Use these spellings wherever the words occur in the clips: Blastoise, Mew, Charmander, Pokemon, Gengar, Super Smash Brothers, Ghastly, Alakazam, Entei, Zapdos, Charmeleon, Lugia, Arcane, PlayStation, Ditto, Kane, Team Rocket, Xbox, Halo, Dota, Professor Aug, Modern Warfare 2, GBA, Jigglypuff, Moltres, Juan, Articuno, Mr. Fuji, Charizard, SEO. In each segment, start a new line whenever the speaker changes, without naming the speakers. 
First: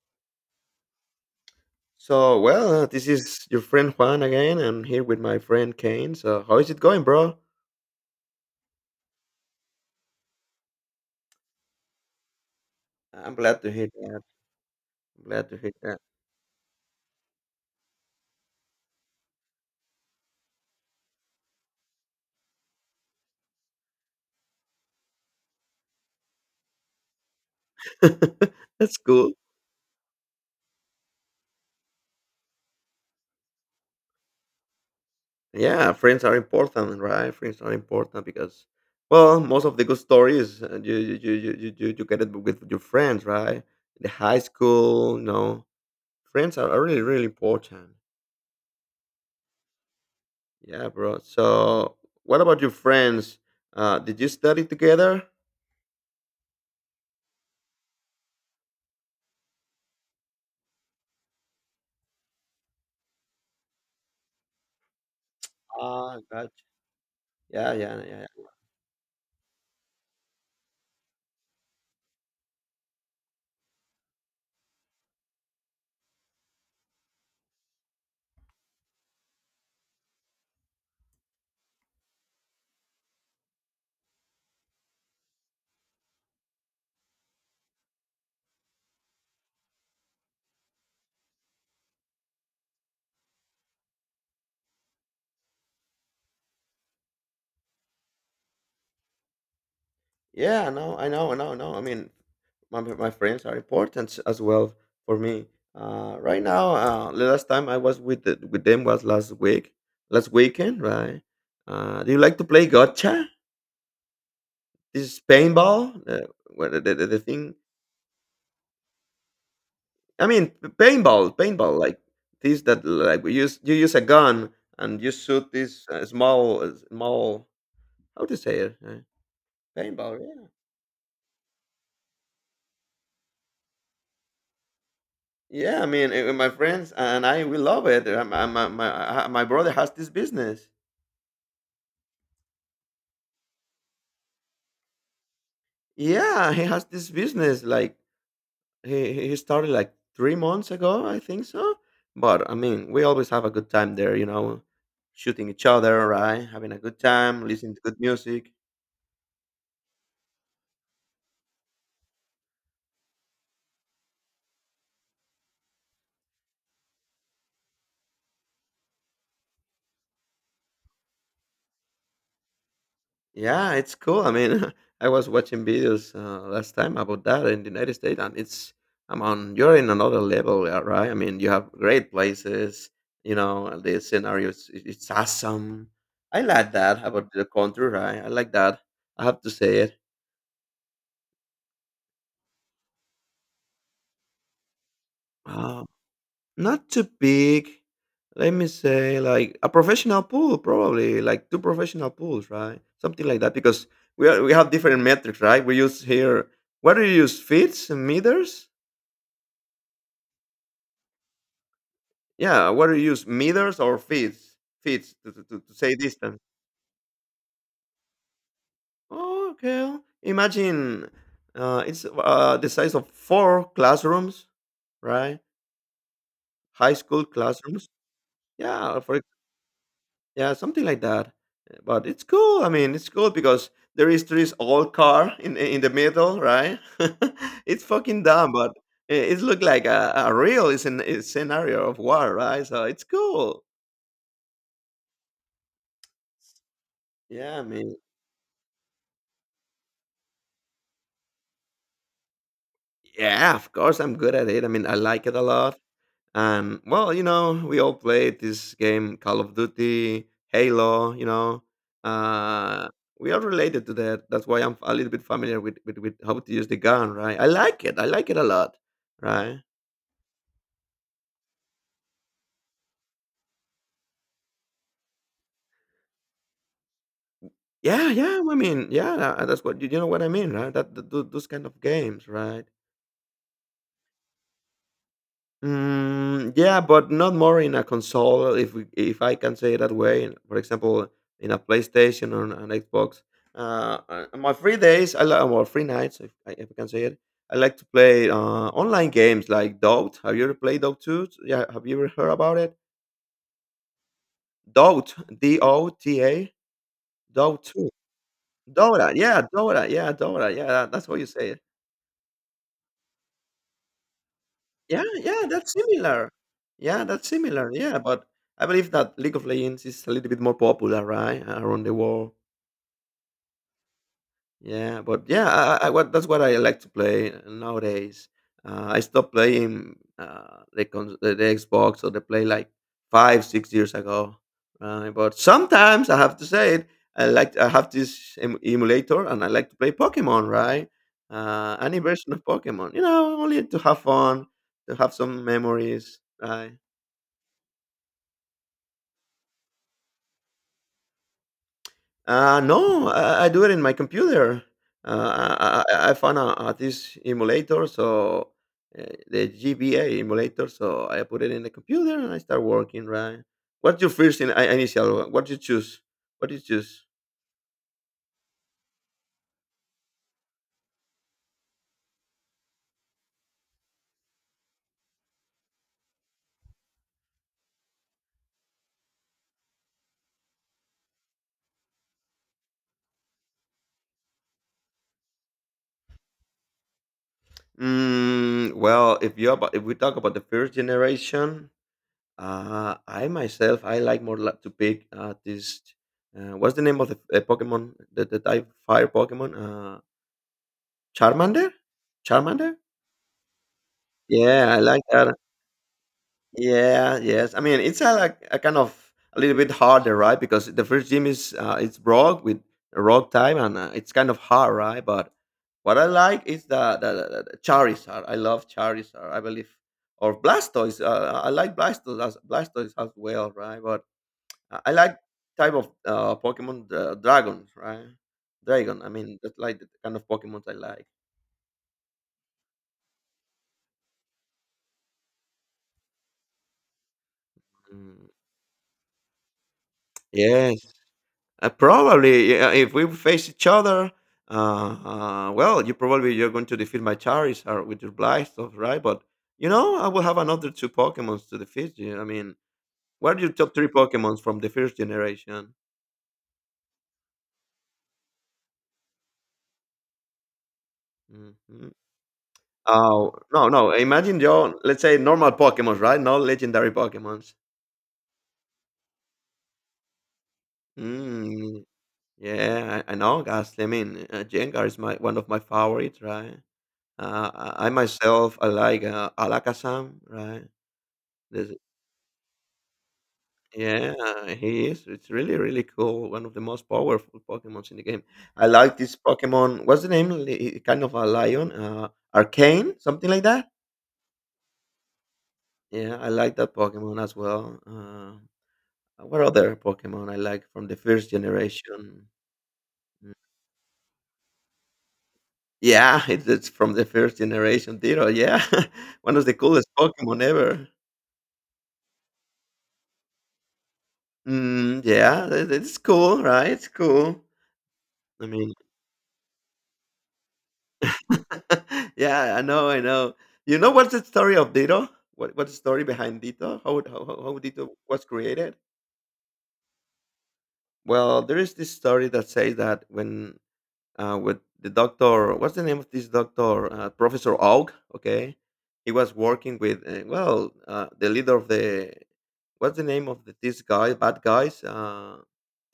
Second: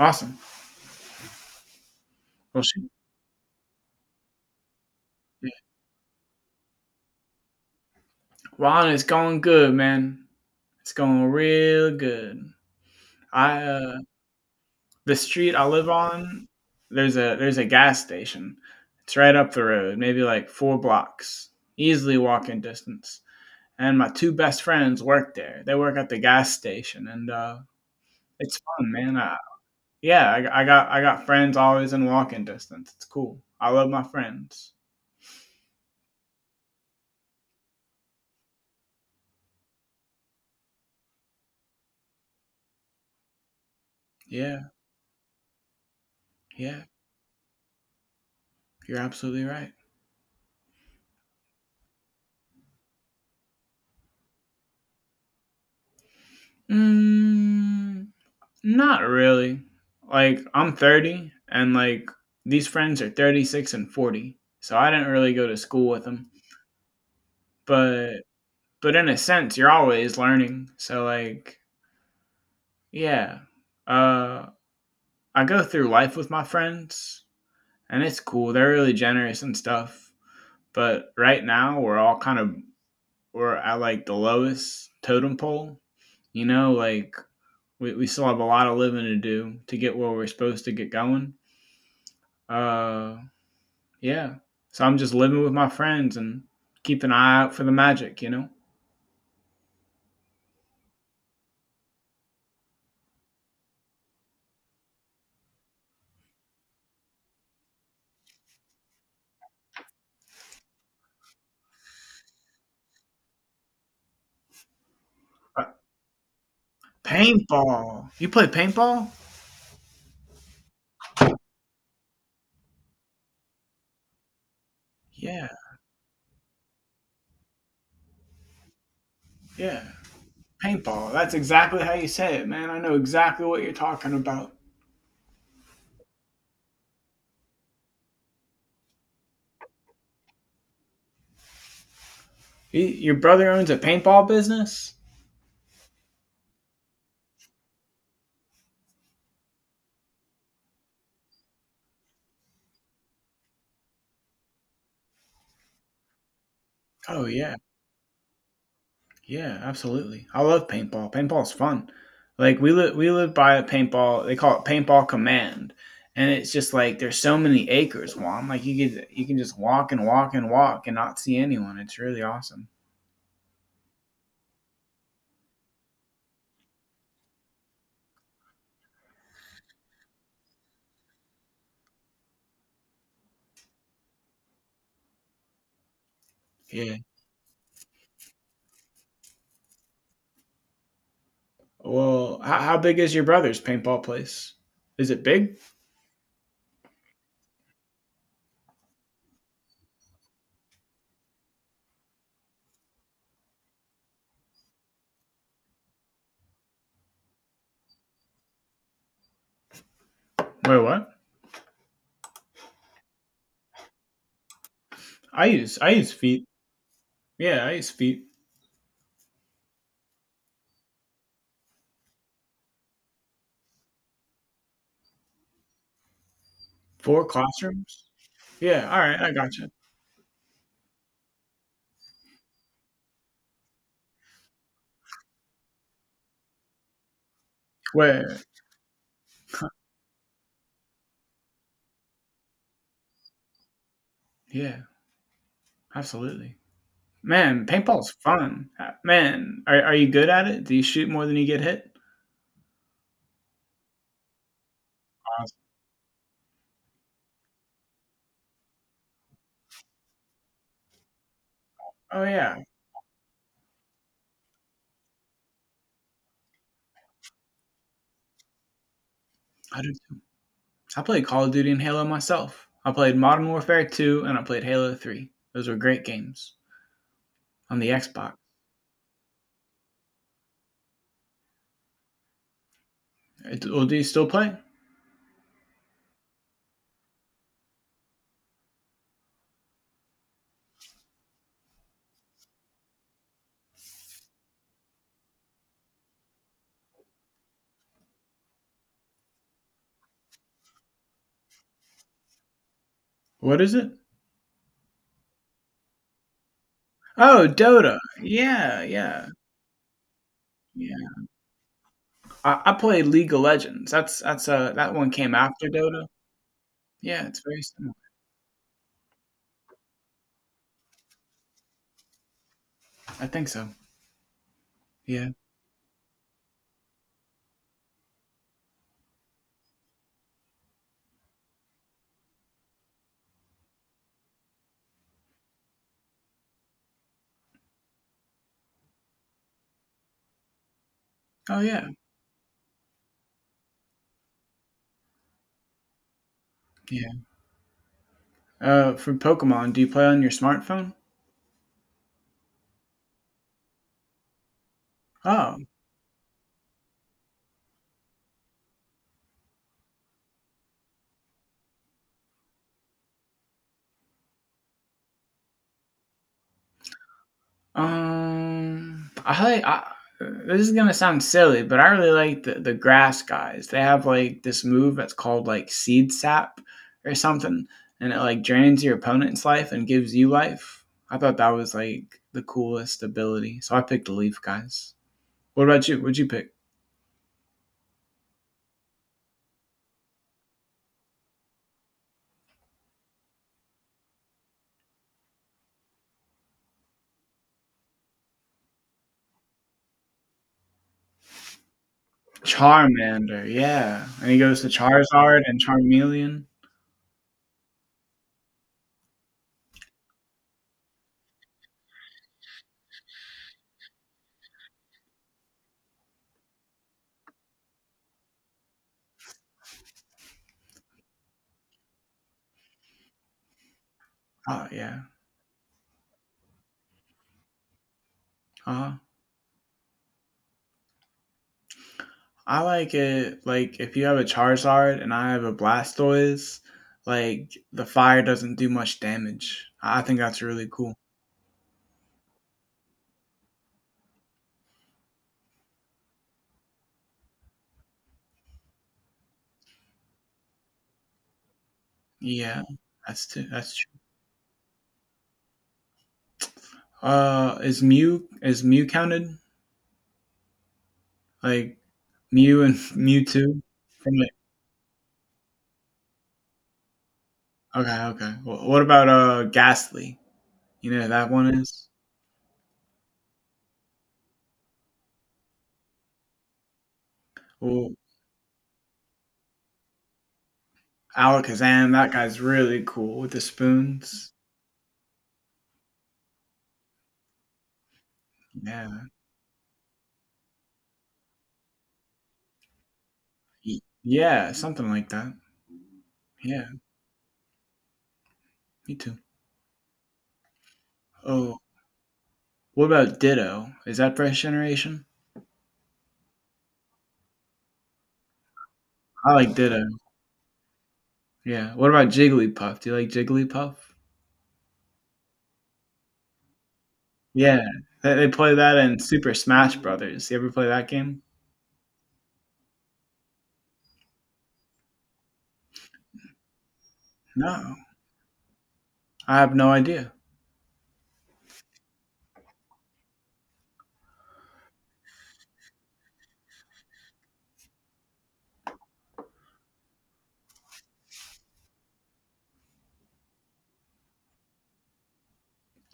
Awesome.
So,
Well,
well,
shoot.
this is your friend Juan again. I'm here with my
Yeah.
friend Kane. So, how is it going, bro?
It's going good, man. It's going real good.
I'm glad
I
to hear that.
the
I'm glad
street
to
I
hear
live
that.
on, there's a gas station. It's right up the road, maybe like four blocks, easily walking distance. And my two best friends work there. They work at the gas station, and it's fun,
That's
man.
cool.
Yeah, I got friends always in walking distance. It's cool. I love my friends.
Yeah, friends are important, right? Friends are important because, well, most of the good stories you get it with your friends, right? The high
Yeah,
school, friends are
yeah,
really really important.
you're absolutely right.
Yeah, bro. So, what about your friends? Did you study together?
Mm. Not really. Like I'm 30, and like these friends are 36 and 40. So I didn't really go to school with
Ah,
them.
gotcha. Yeah, yeah,
But
yeah.
but in a sense you're always learning. So like yeah. Uh I go through life with my friends, and it's cool. They're really generous and stuff. But right now we're all we're at like the lowest totem pole, you know, like we still have a lot of living to do to get where we're supposed to get going. Uh Yeah. So I'm just living with my friends and keep an eye out for the magic, you know?
Yeah, no, I know, I know, I know. I mean, my friends are important as well for me. Right now, the last time I was with with them was last week, last weekend, right? Do you like to play gotcha? This
Uh,
paintball, what the thing?
Paintball. You play paintball?
I mean, paintball, like this that like we use you use a gun and you
Yeah.
shoot this small small how to say it?
Yeah.
Paintball, yeah.
Paintball. That's exactly how you say it, man. I know exactly what you're talking about.
Yeah, I mean, my friends and I, we love it. My brother has this business.
Y- Your brother owns a paintball business?
Yeah, he has this business. Like, he started like 3 months ago, I think so. But I mean, we always have a good time there, shooting each other, right? Having a good
Oh
time,
yeah.
listening to good music.
Yeah, absolutely. I love paintball. Paintball's fun. Like we live by a paintball, they call it paintball command. And it's just like there's so many acres, Juan. Like you can just walk and walk and walk and not see anyone. It's really awesome.
Yeah, it's cool. I mean, I was watching videos last time about that in the United States, and it's, I mean, you're in another level, yeah, right? I mean, you have great places, and the scenarios, it's awesome. I like
Yeah.
that about the country, right? I like that. I have to say it.
Well, how big is your brother's paintball place? Is it big?
Uh, not too big. Let me say, like a professional pool, probably like two professional pools, right? Something like that, because we have different metrics, right? We use here. What do you use? Feet and meters?
Wait, what?
Yeah, what do you use? Meters or feet? Feet to, to,
I
to to
use I
say
use
distance.
feet. Yeah, I use feet.
Oh, okay. Imagine it's the size of four classrooms, right? High
Four
school classrooms.
classrooms. Yeah. All
Yeah,
right, I gotcha.
yeah, something like that. But it's cool. I mean, it's cool because there is this old car in the middle, right? it's fucking
Where?
dumb, but it looked like a real is an, is scenario of war, right? So it's cool.
Yeah. Absolutely.
Yeah, I
Man,
mean.
paintball's fun. Man, are you good at it? Do you shoot more than you get hit?
Yeah, of course, I'm good at it. I mean, I like it a
Awesome.
lot. And well, we all played this game, Call of Duty, Halo. You know,
Oh yeah,
uh, we are related to that. That's why I'm a little bit familiar with, with how to use the gun, right? I like it. I like it a lot, right?
I do too. So I played Call of Duty and Halo myself. I played Modern Warfare 2 and I played Halo 3. Those were great games on the
Yeah,
Xbox.
yeah. I mean, yeah. That's what you know what I mean, right? That, those kind of games, right?
Well, do you still play?
Mm, yeah, but not more in a console, if I can say it that way. For example, in a PlayStation or an Xbox. On my free days, I like, well, free nights, if I can say it. I like to play online games like Dota. Have you ever played Dota 2? Yeah, have you ever heard about it?
What is it?
Dota, D O T A,
Oh,
Dota 2.
Dota. Yeah,
Dota,
yeah,
yeah, Dota, yeah, Dota, yeah. That,
yeah.
that's what you say.
I played League of Legends. That's that
Yeah,
one came
yeah,
after
that's
Dota.
similar. Yeah,
Yeah,
that's
it's very
similar.
similar.
Yeah, but I believe that League of Legends is a little bit more popular, right, around the world.
I think so.
Yeah, but
Yeah.
yeah, I- what that's what I like to play nowadays. I stopped playing the Xbox or the Play like 5, 6 years ago. Right, but sometimes I have to say it. I have this emulator and I like to play Pokemon, right?
Oh yeah.
Any version of Pokemon, only to have fun, to have some memories, right?
Yeah. For Pokemon, do you play on your smartphone?
No, I do it in my computer.
Oh,
I found this emulator, so uh, the GBA emulator. So I put it in the computer and I start working. Right. What's your first initial? What do you choose? What do you choose?
I like. This is gonna sound silly, but I really like the grass guys. They have like this move that's called like seed sap or something, and it like drains your opponent's life and gives you life. I thought that was like the coolest ability, so I picked the leaf guys. What about you? What'd you pick?
Mm, well, if we talk about the first generation, I myself I like more like to pick this. What's the name of the Pokemon? The type fire Pokemon? Charmander. Charmander.
Charmander, yeah, and he goes to
Yeah, I like that.
Charizard and Charmeleon.
Yeah, yes. I mean, it's like a kind of a little bit harder, right? Because the first gym is it's rock with rock time, and it's kind of hard, right? But what I like is the Charizard. I love Charizard. I believe or Blastoise. I like Blastoise as well, right? But
Oh
I
yeah,
like type of Pokemon dragons, right?
uh huh.
Dragon. I mean, that's like the kind of Pokemon I like.
I like it like if you have a Charizard and I have a Blastoise, like the fire
Mm.
doesn't do much damage. I think that's really
Yes.
cool.
Probably, yeah, if we face each other, well, you probably, you're going to defeat my Charizard with your Blystoff, right? But I will have another two Pokemons to defeat you. I mean,
Yeah,
what are your
that's
top three
true.
Pokemons from the first generation?
Is Mew counted? Like
Mhm.
Mew and
Oh
Mewtwo?
no, no!
From it?
Imagine your let's say normal Pokemons, right? Not legendary Pokemons.
Okay, okay. Well, what about Ghastly? You know who that one
Mm,
is?
yeah, I know, Ghastly. I mean, Gengar is my one of my favorites, right? I
Well,
myself, I like Alakazam, right?
Alakazam, that guy's really cool with the
Yeah,
spoons.
he is. It's really, really cool. One of the most powerful Pokemons in the game. I
Yeah,
like this Pokemon. What's the name? Kind of a lion. Arcane, something like that.
yeah, something like that.
Yeah, I like that
Yeah,
Pokemon as well.
me too.
What other Pokemon I like from the first
Oh,
generation?
what about Ditto? Is that Fresh generation?
Yeah, it's from the first generation. Ditto. Yeah,
I
one of
like
the
Ditto,
coolest Pokemon ever.
yeah. What about Jigglypuff? Do you like Jigglypuff?
Mm, yeah, it's cool, right? It's cool.
Yeah, they
I
play
mean,
that in Super Smash Brothers. You ever play that game?
yeah, I know, I know. You know what's the story of Dito? What's the story behind Dito? How
No,
Dito was created?
I have no idea.
Well, there is this story that says that when with the doctor, what's the name of this doctor? Professor Aug, okay? He was working with well, the leader of the what's the name of this guy, bad guys?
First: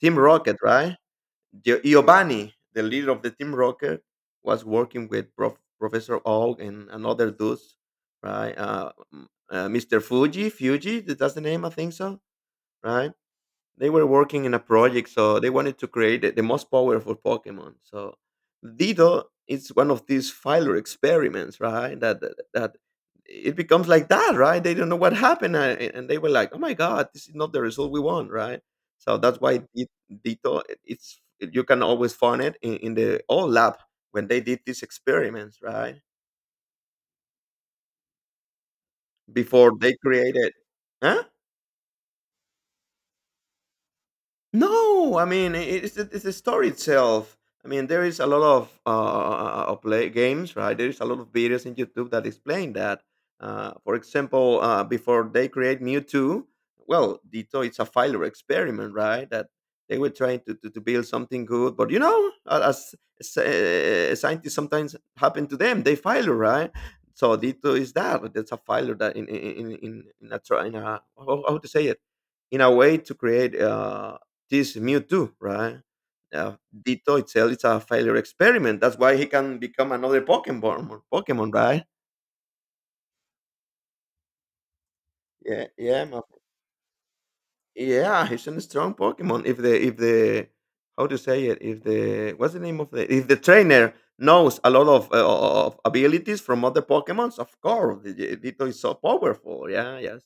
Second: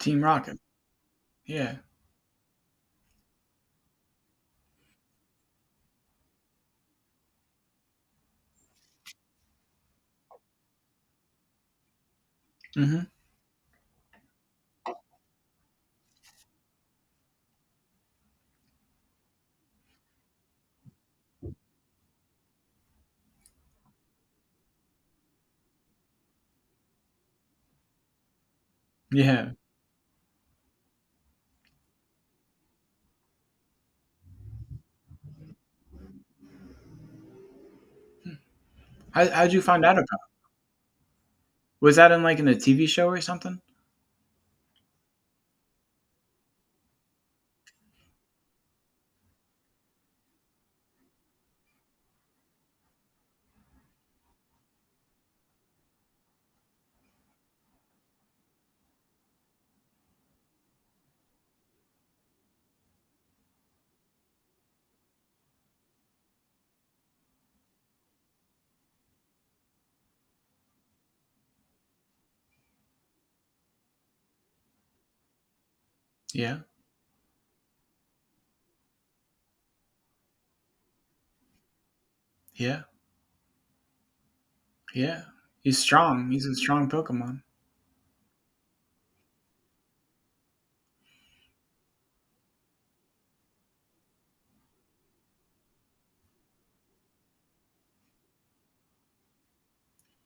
Team Rocket,
Rocket,
right?
yeah,
Giovanni, the leader of the Team Rocket, was working with Professor Og and another dudes, right? Mr. Fuji, that's the name, I think so,
mhm,
right? They were working in a project, so they wanted to create the most powerful Pokemon. So Ditto is one of these failure experiments, right? That it becomes like that, right? They don't know what happened, and they were like, "Oh my God, this is not the result we want," right? So that's
yeah.
why Dido, it's you can always find it in the old lab when they did these experiments, right?
How how'd you
Before
find
they
out about it?
created, huh?
Was that in, like, in a TV show or something?
No, I mean it's the story itself. I mean there is a lot of play games, right? There is a lot of videos in YouTube that explain that. For example, before they create Mewtwo, well, Ditto it's a failure experiment, right? That they were trying to build something good, but as scientists sometimes happen to them, they failure, right? So Ditto is that. That's a failure that in a, in a how to say it in a way to create this Mewtwo, right?
Yeah,
Ditto itself is a failure experiment. That's why he can become another Pokemon, or Pokemon, right?
yeah, yeah.
Yeah,
He's
yeah, my,
strong, he's a strong Pokemon.
yeah. He's a strong Pokemon. If the how to say it, if the what's the name of the if the trainer knows a lot of abilities from other Pokemons, of course, Ditto is so powerful. Yeah, yes,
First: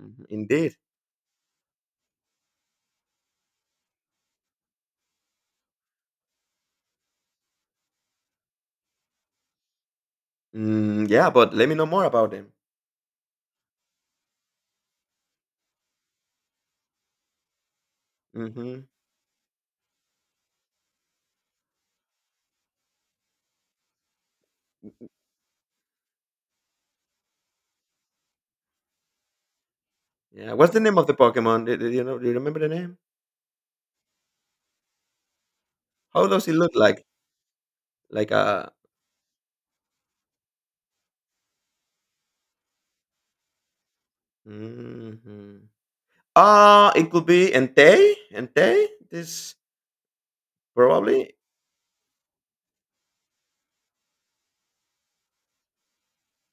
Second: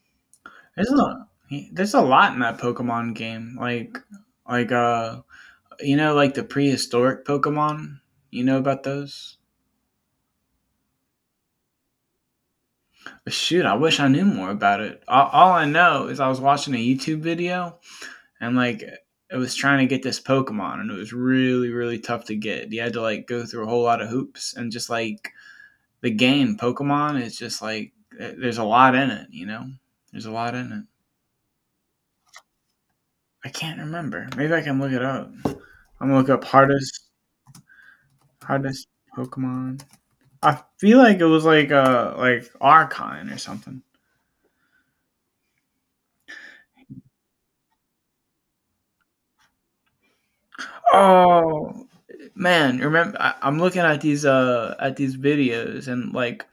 mhm, indeed.
There's a there's a lot in that Pokemon game, like, you know, like the prehistoric Pokemon? You know about those?
Mm, yeah, but let me know more about him.
Shoot, I wish I knew more about it. All I know is I was watching a YouTube video, and like
Hmm.
it was trying to get this Pokemon, and it was really, really tough to get. You had to like go through a whole lot of hoops, and just like the game Pokemon is just like there's a lot in it, you know? There's a
Yeah,
lot in
what's the
it.
name of the Pokemon? Do you know? Do you remember the name?
I can't remember. Maybe I can look it up. I'm gonna
How
look up
does he look like?
hardest
Like a,
Hardest Pokemon. I feel like it was like Archon or something.
mhm. Ah, it could be Entei. This probably.
Oh man, remember I'm looking at these videos, and like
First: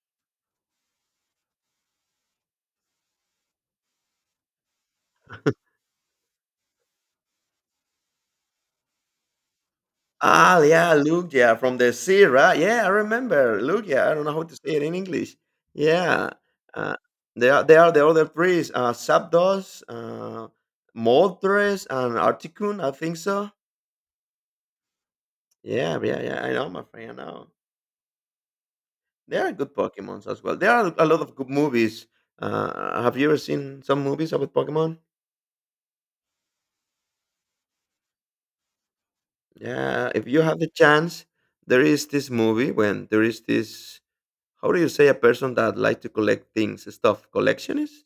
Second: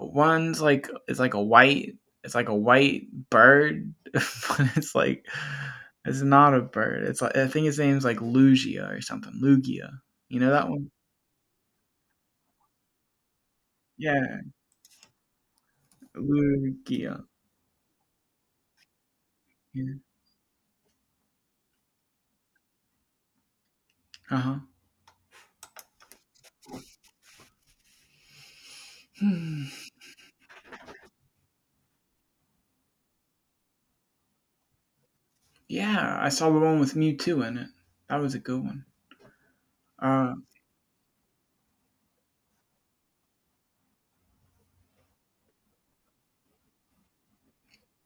one's like it's like a white it's like a white bird, but it's like it's not a bird. It's like I think his name's like Lugia or something. Lugia. You know
Ah,
that one?
yeah, Lugia from the sea, right? Yeah, I remember Lugia. I don't know
Yeah,
how to say it in English. Yeah, uh,
Lugia.
they are the other priests. Zapdos,
Yeah.
Moltres, and Articuno. I think so.
Uh huh.
Yeah, yeah, yeah. I know, my friend. I know. There are
Hmm.
good Pokemons as well. There are a lot of good movies. Have you ever seen some movies about Pokemon?
Yeah, I saw the one with Mewtwo in it. That was a good one.
Yeah, if
Uh,
you have the chance, there is this movie when there is this how do you say a person that like to collect things, stuff, collectionist?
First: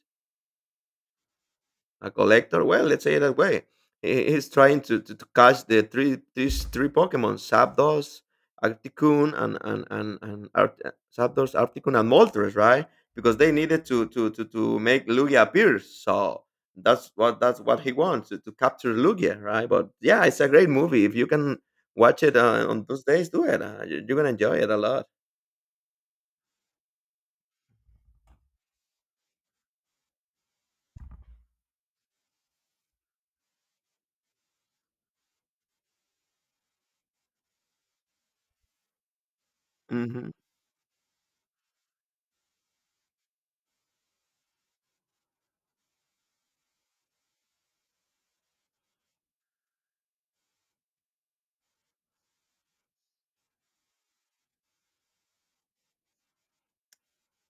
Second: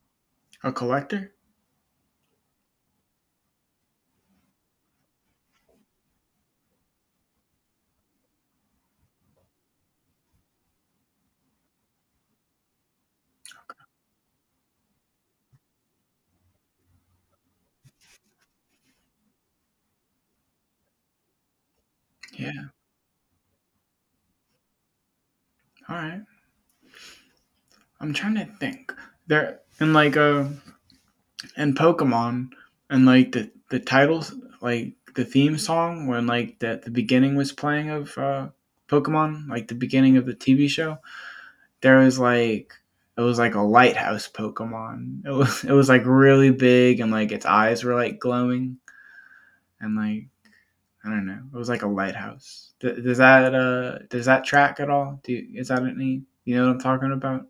a collector?
A collector. Well, let's say it that way. He's trying to catch the three these three Pokemon: Zapdos, Articuno, and Zapdos, Articuno, and Moltres, right? Because they needed to make Lugia appear. So that's what he wants to capture Lugia, right? But yeah, it's a great movie. If you can watch it
Yeah.
on those days, do it. You're gonna enjoy it a lot.
All right. I'm trying to think. There and like in Pokemon, and like the titles, like the theme song when like the beginning was playing of Pokemon, like the beginning of
Mhm.
the TV show, there was like it was like a lighthouse Pokemon. It was like really big, and like its eyes were like glowing, and like I don't know. It was like a lighthouse. Th- does that track at all? Do you, is that any you know what I'm talking about?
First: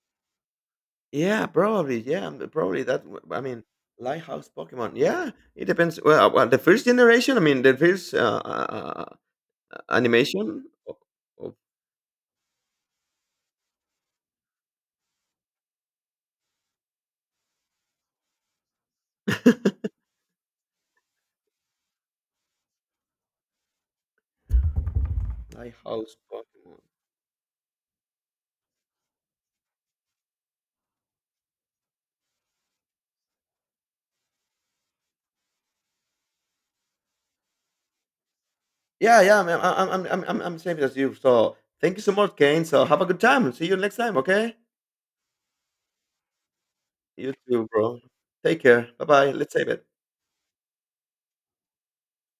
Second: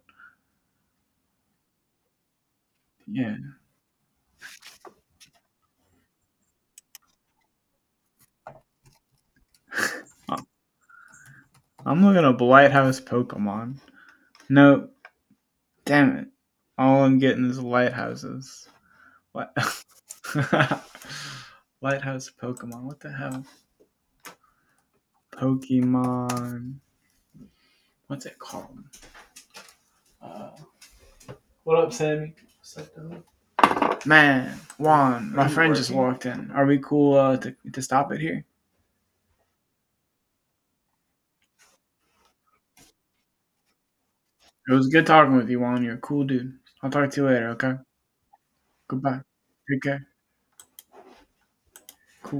Yeah, probably. Yeah, probably that.
Yeah.
I mean, Lighthouse Pokemon. Yeah, it depends. Well, the first generation. I mean, the first uh, uh, animation of
I'm looking up lighthouse Pokemon. No, damn it. All I'm getting is lighthouses. What? Lighthouse Pokemon. What the hell?
Lighthouse
Pokemon.
Pokemon.
What's it called? Man, Juan, my you friend working? Just walked in. Are we cool to stop it here?
Yeah, yeah. I'm same as you. So thank you so much, Kane. So have a good time. See you next time. Okay.
It was good talking with you, Juan. You're a cool dude. I'll talk to you
You
later,
too,
okay?
bro. Take care. Bye
Goodbye.
bye. Let's save
Take
it.
care. Cool.